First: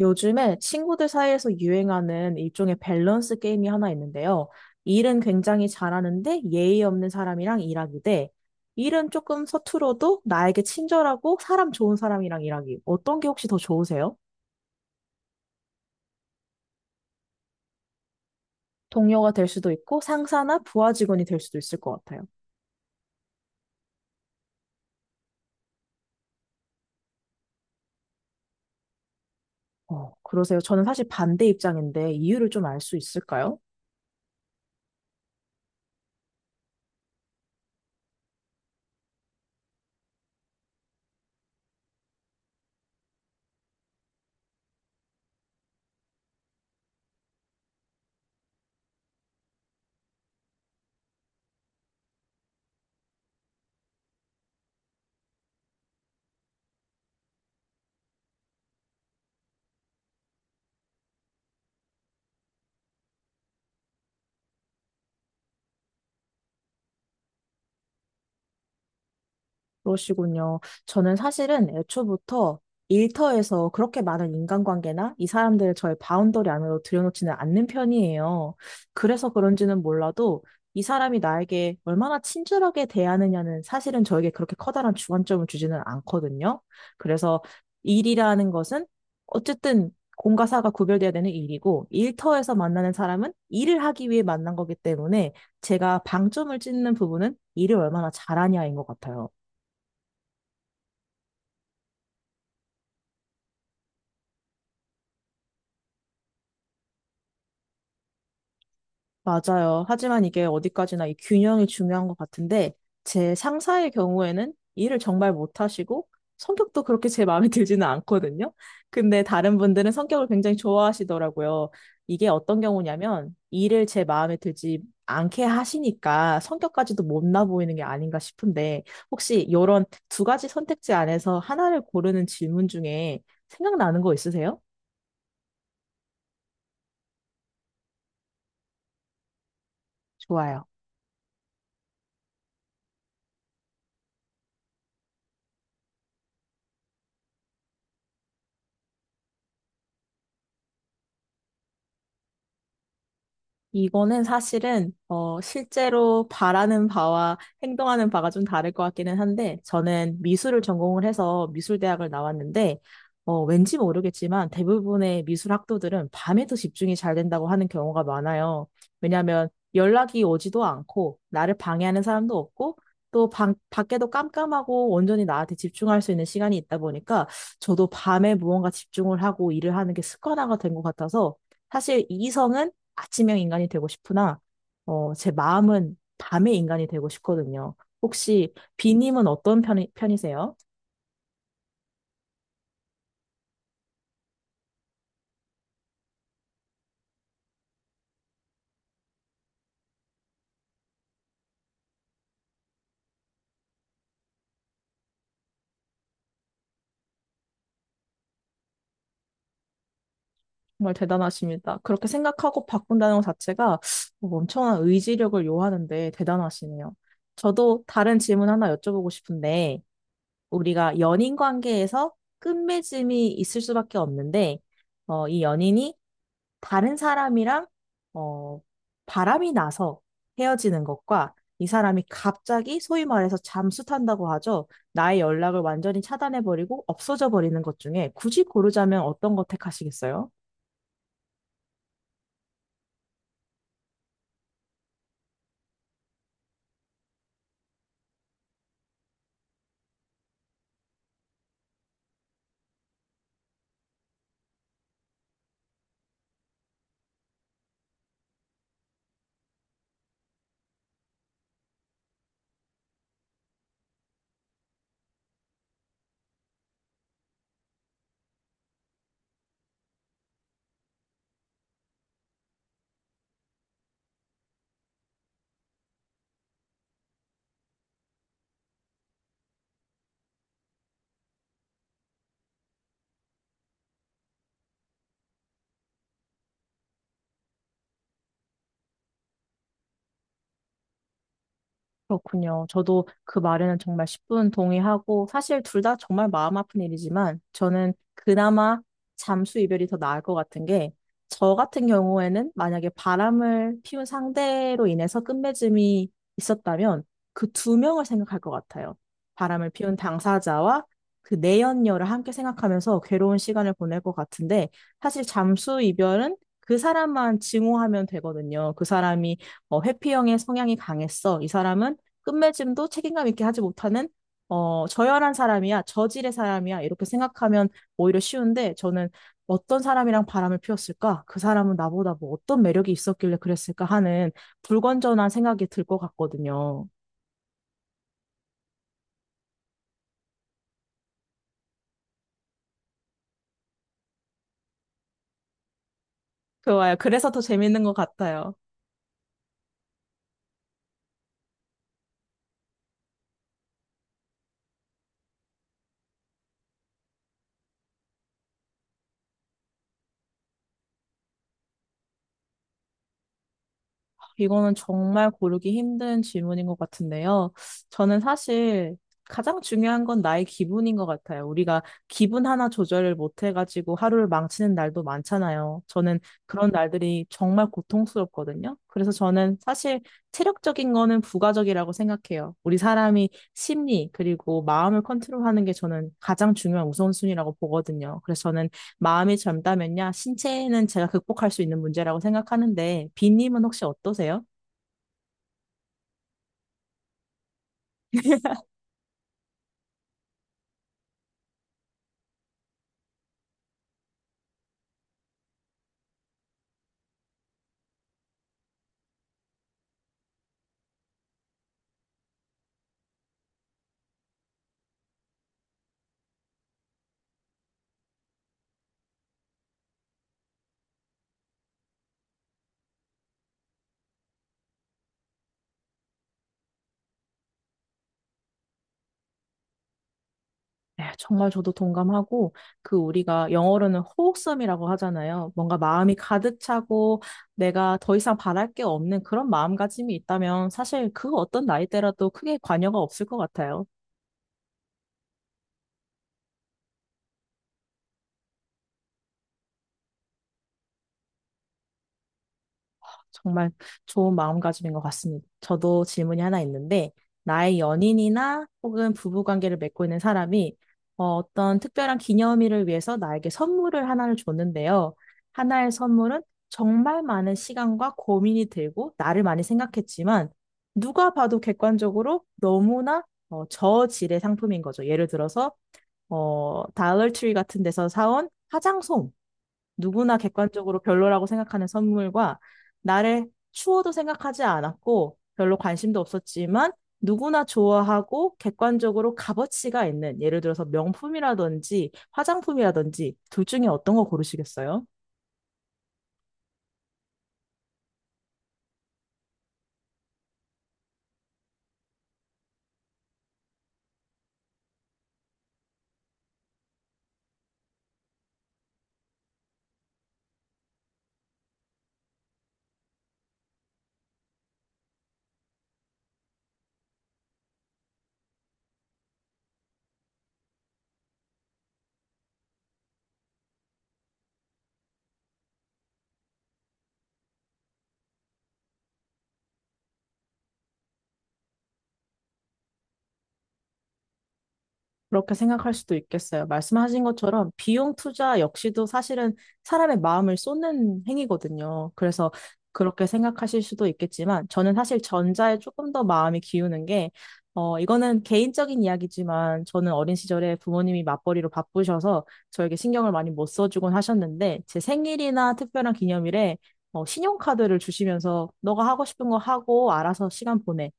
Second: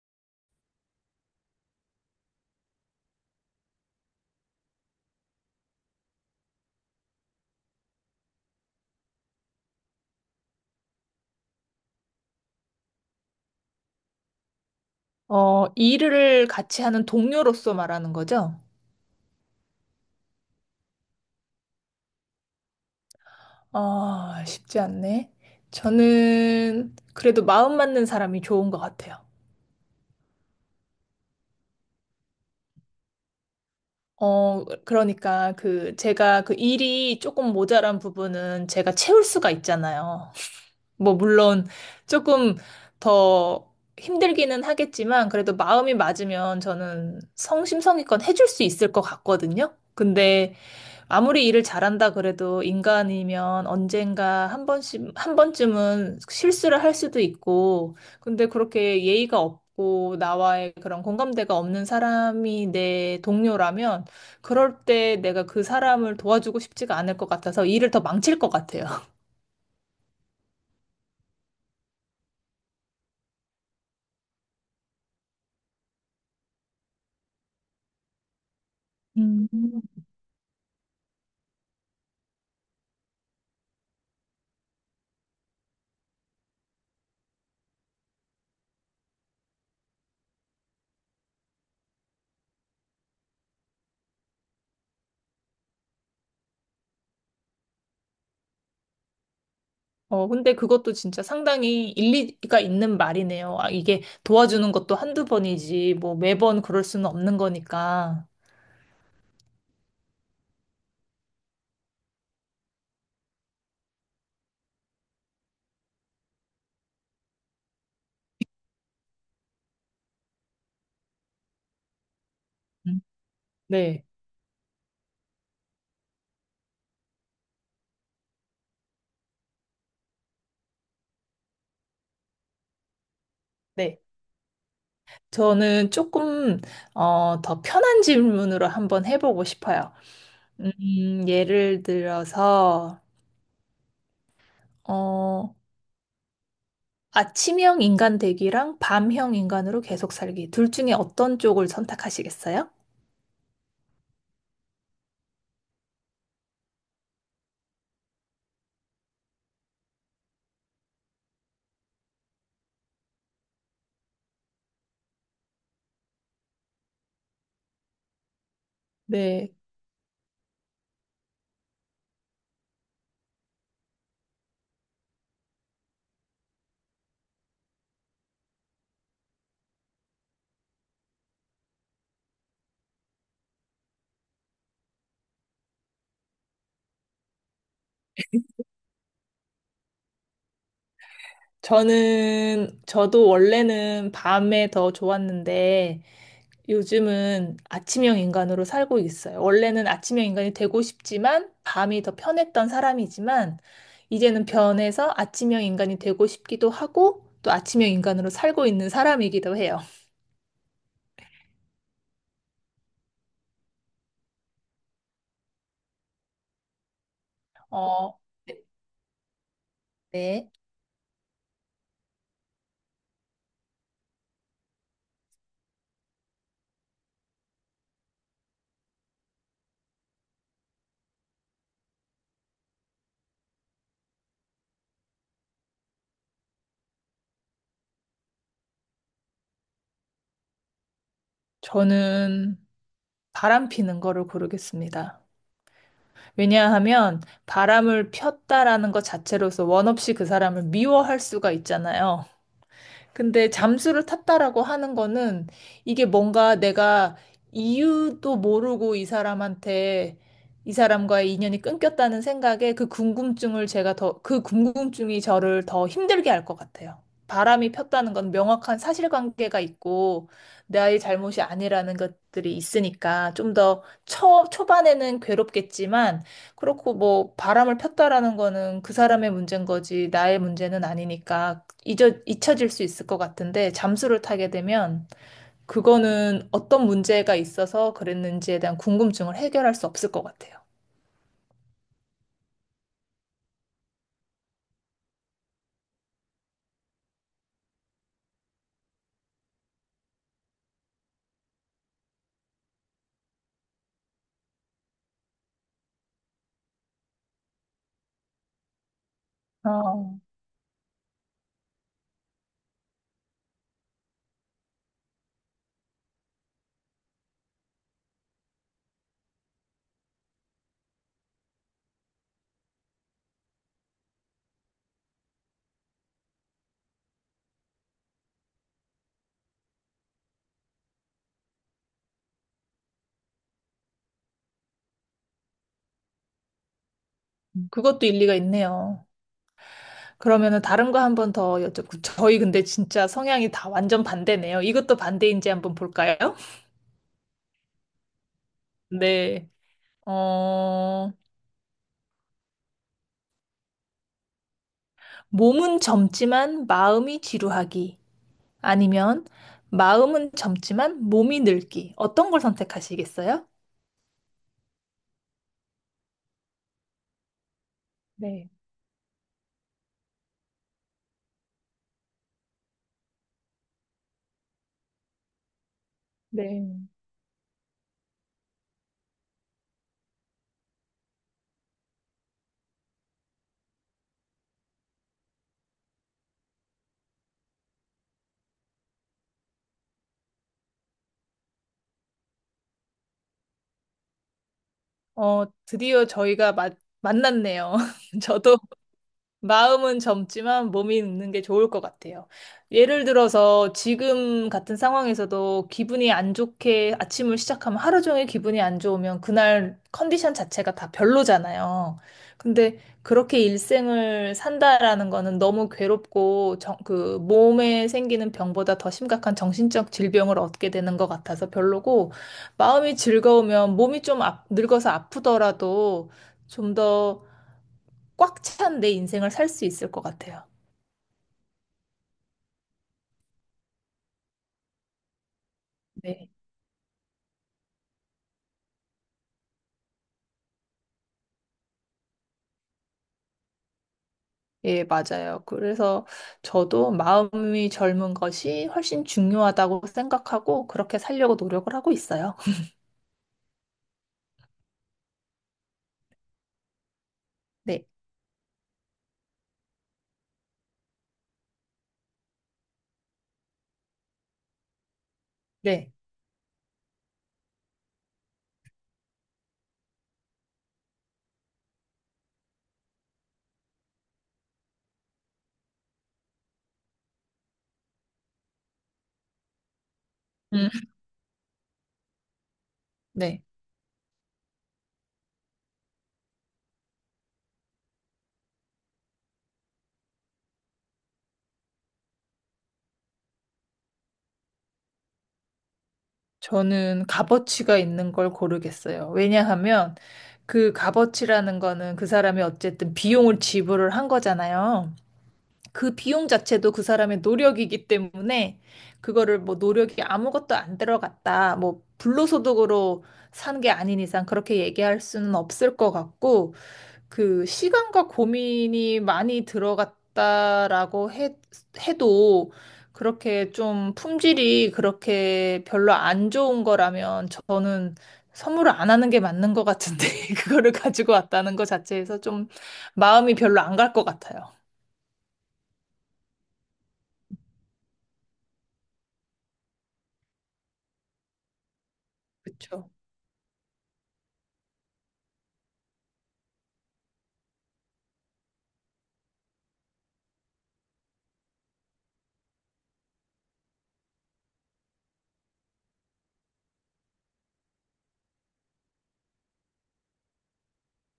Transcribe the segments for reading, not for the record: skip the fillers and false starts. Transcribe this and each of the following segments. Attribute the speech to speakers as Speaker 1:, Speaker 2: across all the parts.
Speaker 1: 요즘에 친구들 사이에서 유행하는 일종의 밸런스 게임이 하나 있는데요. 일은 굉장히 잘하는데 예의 없는 사람이랑 일하기 대 일은 조금 서툴어도 나에게 친절하고 사람 좋은 사람이랑 일하기. 어떤 게 혹시 더 좋으세요?
Speaker 2: 일을 같이 하는 동료로서 말하는 거죠?
Speaker 1: 동료가 될 수도 있고 상사나 부하 직원이 될 수도 있을 것 같아요.
Speaker 2: 아, 쉽지 않네. 저는 그래도 마음 맞는 사람이 좋은 것 같아요.
Speaker 1: 그러세요? 저는 사실 반대 입장인데 이유를 좀 알 수 있을까요?
Speaker 2: 그러니까 그 제가 그 일이 조금 모자란 부분은 제가 채울 수가 있잖아요. 뭐 물론 조금 더 힘들기는 하겠지만 그래도 마음이 맞으면 저는 성심성의껏 해줄 수 있을 것 같거든요. 근데 아무리 일을 잘한다 그래도 인간이면 언젠가 한 번씩, 한 번쯤은 실수를 할 수도 있고, 근데 그렇게 예의가 없고, 나와의 그런 공감대가 없는 사람이 내 동료라면, 그럴 때 내가 그 사람을 도와주고 싶지가 않을 것 같아서 일을 더 망칠 것 같아요.
Speaker 1: 그러시군요. 저는 사실은 애초부터 일터에서 그렇게 많은 인간관계나 이 사람들을 저의 바운더리 안으로 들여놓지는 않는 편이에요. 그래서
Speaker 2: 음.
Speaker 1: 그런지는 몰라도 이 사람이 나에게 얼마나 친절하게 대하느냐는 사실은 저에게 그렇게 커다란 주관점을 주지는 않거든요. 그래서 일이라는 것은 어쨌든 공과 사가 구별돼야 되는 일이고 일터에서 만나는 사람은 일을 하기 위해 만난 거기 때문에 제가 방점을 찍는 부분은 일을 얼마나 잘하냐인 것 같아요.
Speaker 2: 근데 그것도 진짜 상당히 일리가 있는 말이네요. 아, 이게 도와주는 것도 한두 번이지, 뭐 매번 그럴 수는 없는 거니까.
Speaker 1: 맞아요. 하지만 이게 어디까지나 이 균형이 중요한 것 같은데, 제 상사의 경우에는 일을 정말 못하시고, 성격도 그렇게 제 마음에 들지는 않거든요. 근데 다른 분들은 성격을 굉장히 좋아하시더라고요. 이게 어떤
Speaker 2: 음.
Speaker 1: 경우냐면, 일을 제
Speaker 2: 네.
Speaker 1: 마음에 들지 않게 하시니까 성격까지도 못나 보이는 게 아닌가 싶은데, 혹시 이런 두 가지 선택지 안에서 하나를 고르는 질문 중에
Speaker 2: 네.
Speaker 1: 생각나는 거 있으세요?
Speaker 2: 저는 조금 더 편한 질문으로 한번 해보고 싶어요.
Speaker 1: 좋아요.
Speaker 2: 예를 들어서 어, 아침형 인간 되기랑 밤형 인간으로 계속 살기 둘 중에 어떤 쪽을 선택하시겠어요?
Speaker 1: 이거는 사실은 실제로 바라는 바와 행동하는 바가 좀 다를 것 같기는 한데 저는 미술을 전공을 해서 미술대학을 나왔는데 왠지 모르겠지만 대부분의 미술 학도들은 밤에도 집중이 잘 된다고 하는 경우가 많아요. 왜냐하면
Speaker 2: 네,
Speaker 1: 연락이 오지도 않고 나를 방해하는 사람도 없고 또 방, 밖에도 깜깜하고 온전히 나한테 집중할 수 있는 시간이 있다 보니까 저도 밤에 무언가 집중을 하고 일을 하는 게 습관화가 된 것 같아서 사실 이성은 아침형 인간이 되고 싶으나, 제 마음은 밤의 인간이 되고 싶거든요. 혹시 비님은 어떤 편이, 편이세요?
Speaker 2: 저는 저도 원래는 밤에 더 좋았는데 요즘은 아침형 인간으로 살고 있어요. 원래는 아침형 인간이 되고 싶지만 밤이 더 편했던 사람이지만 이제는 변해서 아침형 인간이 되고 싶기도 하고 또 아침형 인간으로 살고 있는 사람이기도 해요.
Speaker 1: 정말 대단하십니다. 그렇게 생각하고 바꾼다는 것 자체가 뭐 엄청난 의지력을 요하는데 대단하시네요. 저도 다른
Speaker 2: 어,
Speaker 1: 질문 하나 여쭤보고 싶은데,
Speaker 2: 네.
Speaker 1: 우리가 연인 관계에서 끝맺음이 있을 수밖에 없는데, 이 연인이 다른 사람이랑 어, 바람이 나서 헤어지는 것과 이 사람이 갑자기 소위 말해서 잠수탄다고 하죠. 나의 연락을 완전히 차단해버리고 없어져 버리는 것 중에 굳이 고르자면 어떤 거 택하시겠어요?
Speaker 2: 저는 바람 피는 거를 고르겠습니다. 왜냐하면 바람을 폈다라는 것 자체로서 원 없이 그 사람을 미워할 수가 있잖아요. 근데 잠수를 탔다라고 하는 거는 이게 뭔가 내가 이유도 모르고 이 사람한테 이 사람과의 인연이 끊겼다는 생각에 그 궁금증을 제가 더, 그 궁금증이 저를 더 힘들게 할 것 같아요. 바람이 폈다는 건 명확한 사실관계가 있고 나의 잘못이 아니라는 것들이 있으니까 좀 더 초, 초반에는 괴롭겠지만 그렇고 뭐 바람을 폈다라는 거는 그 사람의 문제인 거지 나의 문제는 아니니까 잊어, 잊혀질 수 있을 것 같은데 잠수를 타게 되면 그거는 어떤 문제가 있어서 그랬는지에 대한 궁금증을 해결할 수 없을 것 같아요.
Speaker 1: 그렇군요. 저도 그 말에는 정말 10분 동의하고, 사실 둘 다 정말 마음 아픈 일이지만, 저는 그나마 잠수 이별이 더 나을 것 같은 게, 저 같은 경우에는 만약에 바람을 피운 상대로 인해서 끝맺음이 있었다면, 그 두 명을 생각할 것 같아요. 바람을 피운
Speaker 2: 어,
Speaker 1: 당사자와 그 내연녀를 함께 생각하면서 괴로운 시간을 보낼 것 같은데, 사실 잠수 이별은 그 사람만 증오하면 되거든요. 그 사람이 회피형의 성향이 강했어. 이 사람은 끝맺음도 책임감 있게 하지 못하는 저열한 사람이야, 저질의 사람이야 이렇게 생각하면 오히려 쉬운데 저는 어떤 사람이랑 바람을 피웠을까? 그 사람은 나보다 뭐 어떤 매력이 있었길래 그랬을까 하는 불건전한 생각이 들 것 같거든요.
Speaker 2: 그것도 일리가 있네요. 그러면은 다른 거 한 번 더 여쭤보고 저희 근데 진짜 성향이 다 완전 반대네요. 이것도 반대인지 한번 볼까요?
Speaker 1: 좋아요. 그래서 더 재밌는 것 같아요.
Speaker 2: 네. 어, 몸은 젊지만 마음이 지루하기 아니면 마음은 젊지만 몸이 늙기 어떤 걸 선택하시겠어요?
Speaker 1: 이거는 정말 고르기 힘든 질문인 것 같은데요. 저는
Speaker 2: 네,
Speaker 1: 사실 가장 중요한 건 나의 기분인 것 같아요. 우리가 기분 하나 조절을 못 해가지고 하루를 망치는 날도 많잖아요. 저는 그런
Speaker 2: 네.
Speaker 1: 날들이 정말 고통스럽거든요. 그래서 저는 사실 체력적인 거는 부가적이라고 생각해요. 우리 사람이 심리, 그리고 마음을 컨트롤하는 게 저는 가장 중요한 우선순위라고 보거든요. 그래서 저는 마음이 젊다면야 신체는 제가 극복할 수 있는 문제라고 생각하는데 비님은 혹시 어떠세요?
Speaker 2: 어, 드디어 저희가 마, 만났네요. 저도 마음은 젊지만 몸이 늙는 게 좋을 것 같아요. 예를 들어서 지금 같은 상황에서도 기분이 안 좋게 아침을 시작하면 하루 종일 기분이 안 좋으면 그날 컨디션 자체가 다 별로잖아요. 근데 그렇게 일생을 산다라는 거는 너무 괴롭고 정, 그 몸에 생기는 병보다 더 심각한 정신적 질병을 얻게 되는 것 같아서 별로고 마음이 즐거우면 몸이 좀 아- 늙어서 아프더라도 좀더 꽉 찬 내 인생을 살 수 있을 것 같아요.
Speaker 1: 네, 정말 저도 동감하고 그 우리가 영어로는 호흡섬이라고 하잖아요. 뭔가 마음이
Speaker 2: 네.
Speaker 1: 가득 차고 내가 더 이상 바랄 게 없는 그런 마음가짐이 있다면 사실 그 어떤 나이대라도 크게 관여가 없을 것 같아요.
Speaker 2: 예, 맞아요. 그래서 저도 마음이 젊은 것이 훨씬 중요하다고 생각하고 그렇게 살려고 노력을 하고 있어요.
Speaker 1: 정말 좋은 마음가짐인 것 같습니다. 저도 질문이 하나 있는데, 나의
Speaker 2: 네.
Speaker 1: 연인이나 혹은 부부관계를 맺고 있는 사람이 어떤 특별한 기념일을 위해서 나에게 선물을 하나를 줬는데요.
Speaker 2: 네.
Speaker 1: 하나의 선물은 정말 많은 시간과 고민이 들고 나를 많이 생각했지만, 누가 봐도 객관적으로 너무나 저질의 상품인 거죠. 예를 들어서, 다이어트리 같은 데서 사온 화장솜. 누구나
Speaker 2: 음.
Speaker 1: 객관적으로 별로라고 생각하는 선물과
Speaker 2: 네.
Speaker 1: 나를 추워도 생각하지 않았고 별로 관심도 없었지만 누구나 좋아하고 객관적으로 값어치가 있는 예를 들어서 명품이라든지 화장품이라든지 둘 중에 어떤 거 고르시겠어요?
Speaker 2: 저는 값어치가 있는 걸 고르겠어요. 왜냐하면 그 값어치라는 거는 그 사람이 어쨌든 비용을 지불을 한 거잖아요. 그 비용 자체도 그 사람의 노력이기 때문에 그거를 뭐 노력이 아무것도 안 들어갔다. 뭐 불로소득으로 산 게 아닌 이상 그렇게 얘기할 수는 없을 것 같고 그 시간과 고민이 많이 들어갔다라고 해, 해도 그렇게 좀 품질이 그렇게 별로 안 좋은 거라면 저는 선물을 안 하는 게 맞는 것 같은데 그거를 가지고 왔다는 것 자체에서 좀 마음이 별로 안 갈 것 같아요.
Speaker 1: 그렇게 생각할 수도 있겠어요. 말씀하신 것처럼 비용 투자 역시도 사실은 사람의 마음을 쏟는 행위거든요. 그래서
Speaker 2: 그쵸.
Speaker 1: 그렇게 생각하실 수도 있겠지만 저는 사실 전자에 조금 더 마음이 기우는 게 이거는 개인적인 이야기지만 저는 어린 시절에 부모님이 맞벌이로 바쁘셔서 저에게 신경을 많이 못 써주곤 하셨는데 제 생일이나 특별한 기념일에 신용카드를 주시면서 너가 하고 싶은 거 하고 알아서 시간 보내.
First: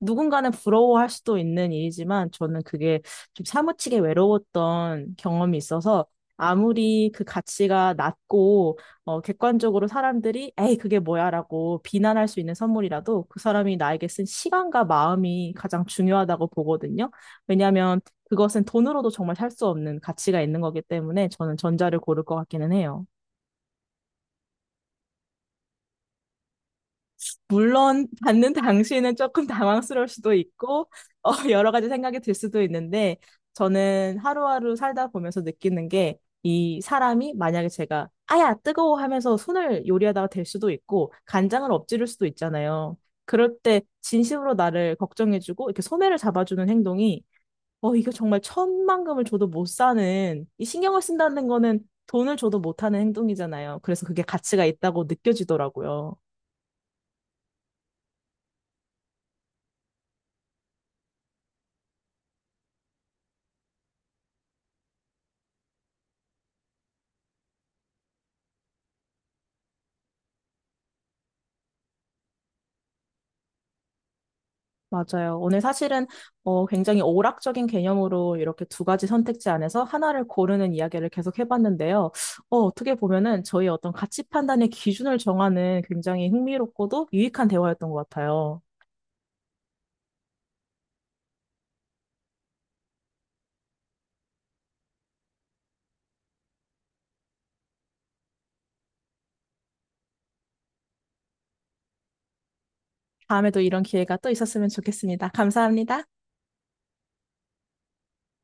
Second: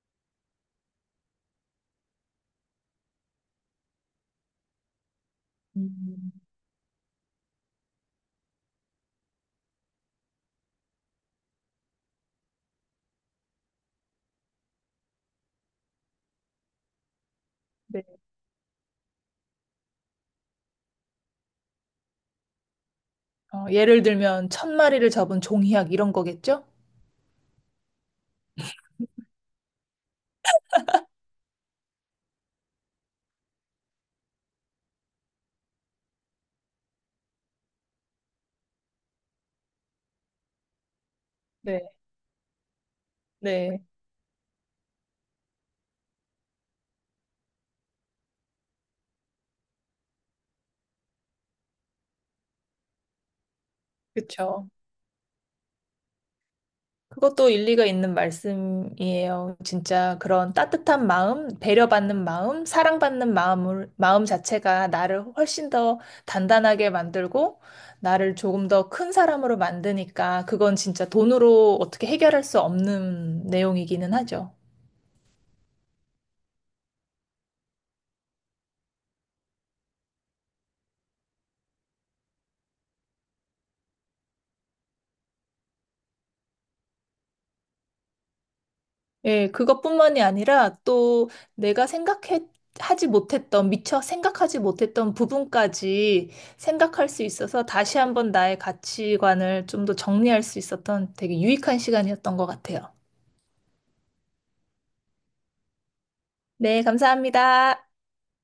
Speaker 1: 누군가는 부러워할 수도 있는 일이지만 저는 그게 좀 사무치게 외로웠던 경험이 있어서
Speaker 2: 음,
Speaker 1: 아무리 그 가치가 낮고 객관적으로 사람들이 에이 그게 뭐야라고 비난할 수 있는 선물이라도 그 사람이 나에게 쓴 시간과 마음이 가장 중요하다고 보거든요. 왜냐하면
Speaker 2: 네.
Speaker 1: 그것은 돈으로도 정말 살 수 없는 가치가 있는 거기 때문에 저는 전자를 고를 것 같기는 해요.
Speaker 2: 예를 들면 천 마리를 접은 종이학 이런 거겠죠?
Speaker 1: 물론 받는 당시에는 조금 당황스러울 수도 있고 여러 가지 생각이 들 수도 있는데 저는 하루하루 살다 보면서 느끼는 게 이 사람이 만약에 제가 아야 뜨거워 하면서 손을 요리하다가 될 수도 있고 간장을
Speaker 2: 네,
Speaker 1: 엎지를 수도 있잖아요. 그럴
Speaker 2: 네,
Speaker 1: 때 진심으로 나를 걱정해주고 이렇게 소매를 잡아주는 행동이 어 이거 정말 천만금을 줘도 못 사는 이 신경을 쓴다는 거는 돈을 줘도 못하는 행동이잖아요. 그래서 그게 가치가
Speaker 2: 그렇죠.
Speaker 1: 있다고 느껴지더라고요.
Speaker 2: 그것도 일리가 있는 말씀이에요. 진짜 그런 따뜻한 마음, 배려받는 마음, 사랑받는 마음을, 마음 자체가 나를 훨씬 더 단단하게 만들고 나를 조금 더 큰 사람으로 만드니까 그건 진짜 돈으로 어떻게 해결할 수 없는 내용이기는 하죠.
Speaker 1: 맞아요. 오늘 사실은 굉장히 오락적인 개념으로 이렇게 두 가지 선택지 안에서 하나를 고르는 이야기를 계속 해봤는데요. 어떻게 보면은 저희 어떤 가치 판단의 기준을 정하는 굉장히 흥미롭고도 유익한 대화였던 것 같아요.
Speaker 2: 예, 그것뿐만이 아니라 또 내가 생각해 하지 못했던, 미처 생각하지 못했던 부분까지 생각할 수 있어서 다시 한번 나의 가치관을 좀 더 정리할 수 있었던 되게 유익한 시간이었던 것 같아요.
Speaker 1: 다음에도 이런 기회가 또 있었으면 좋겠습니다. 감사합니다.
Speaker 2: 네, 감사합니다.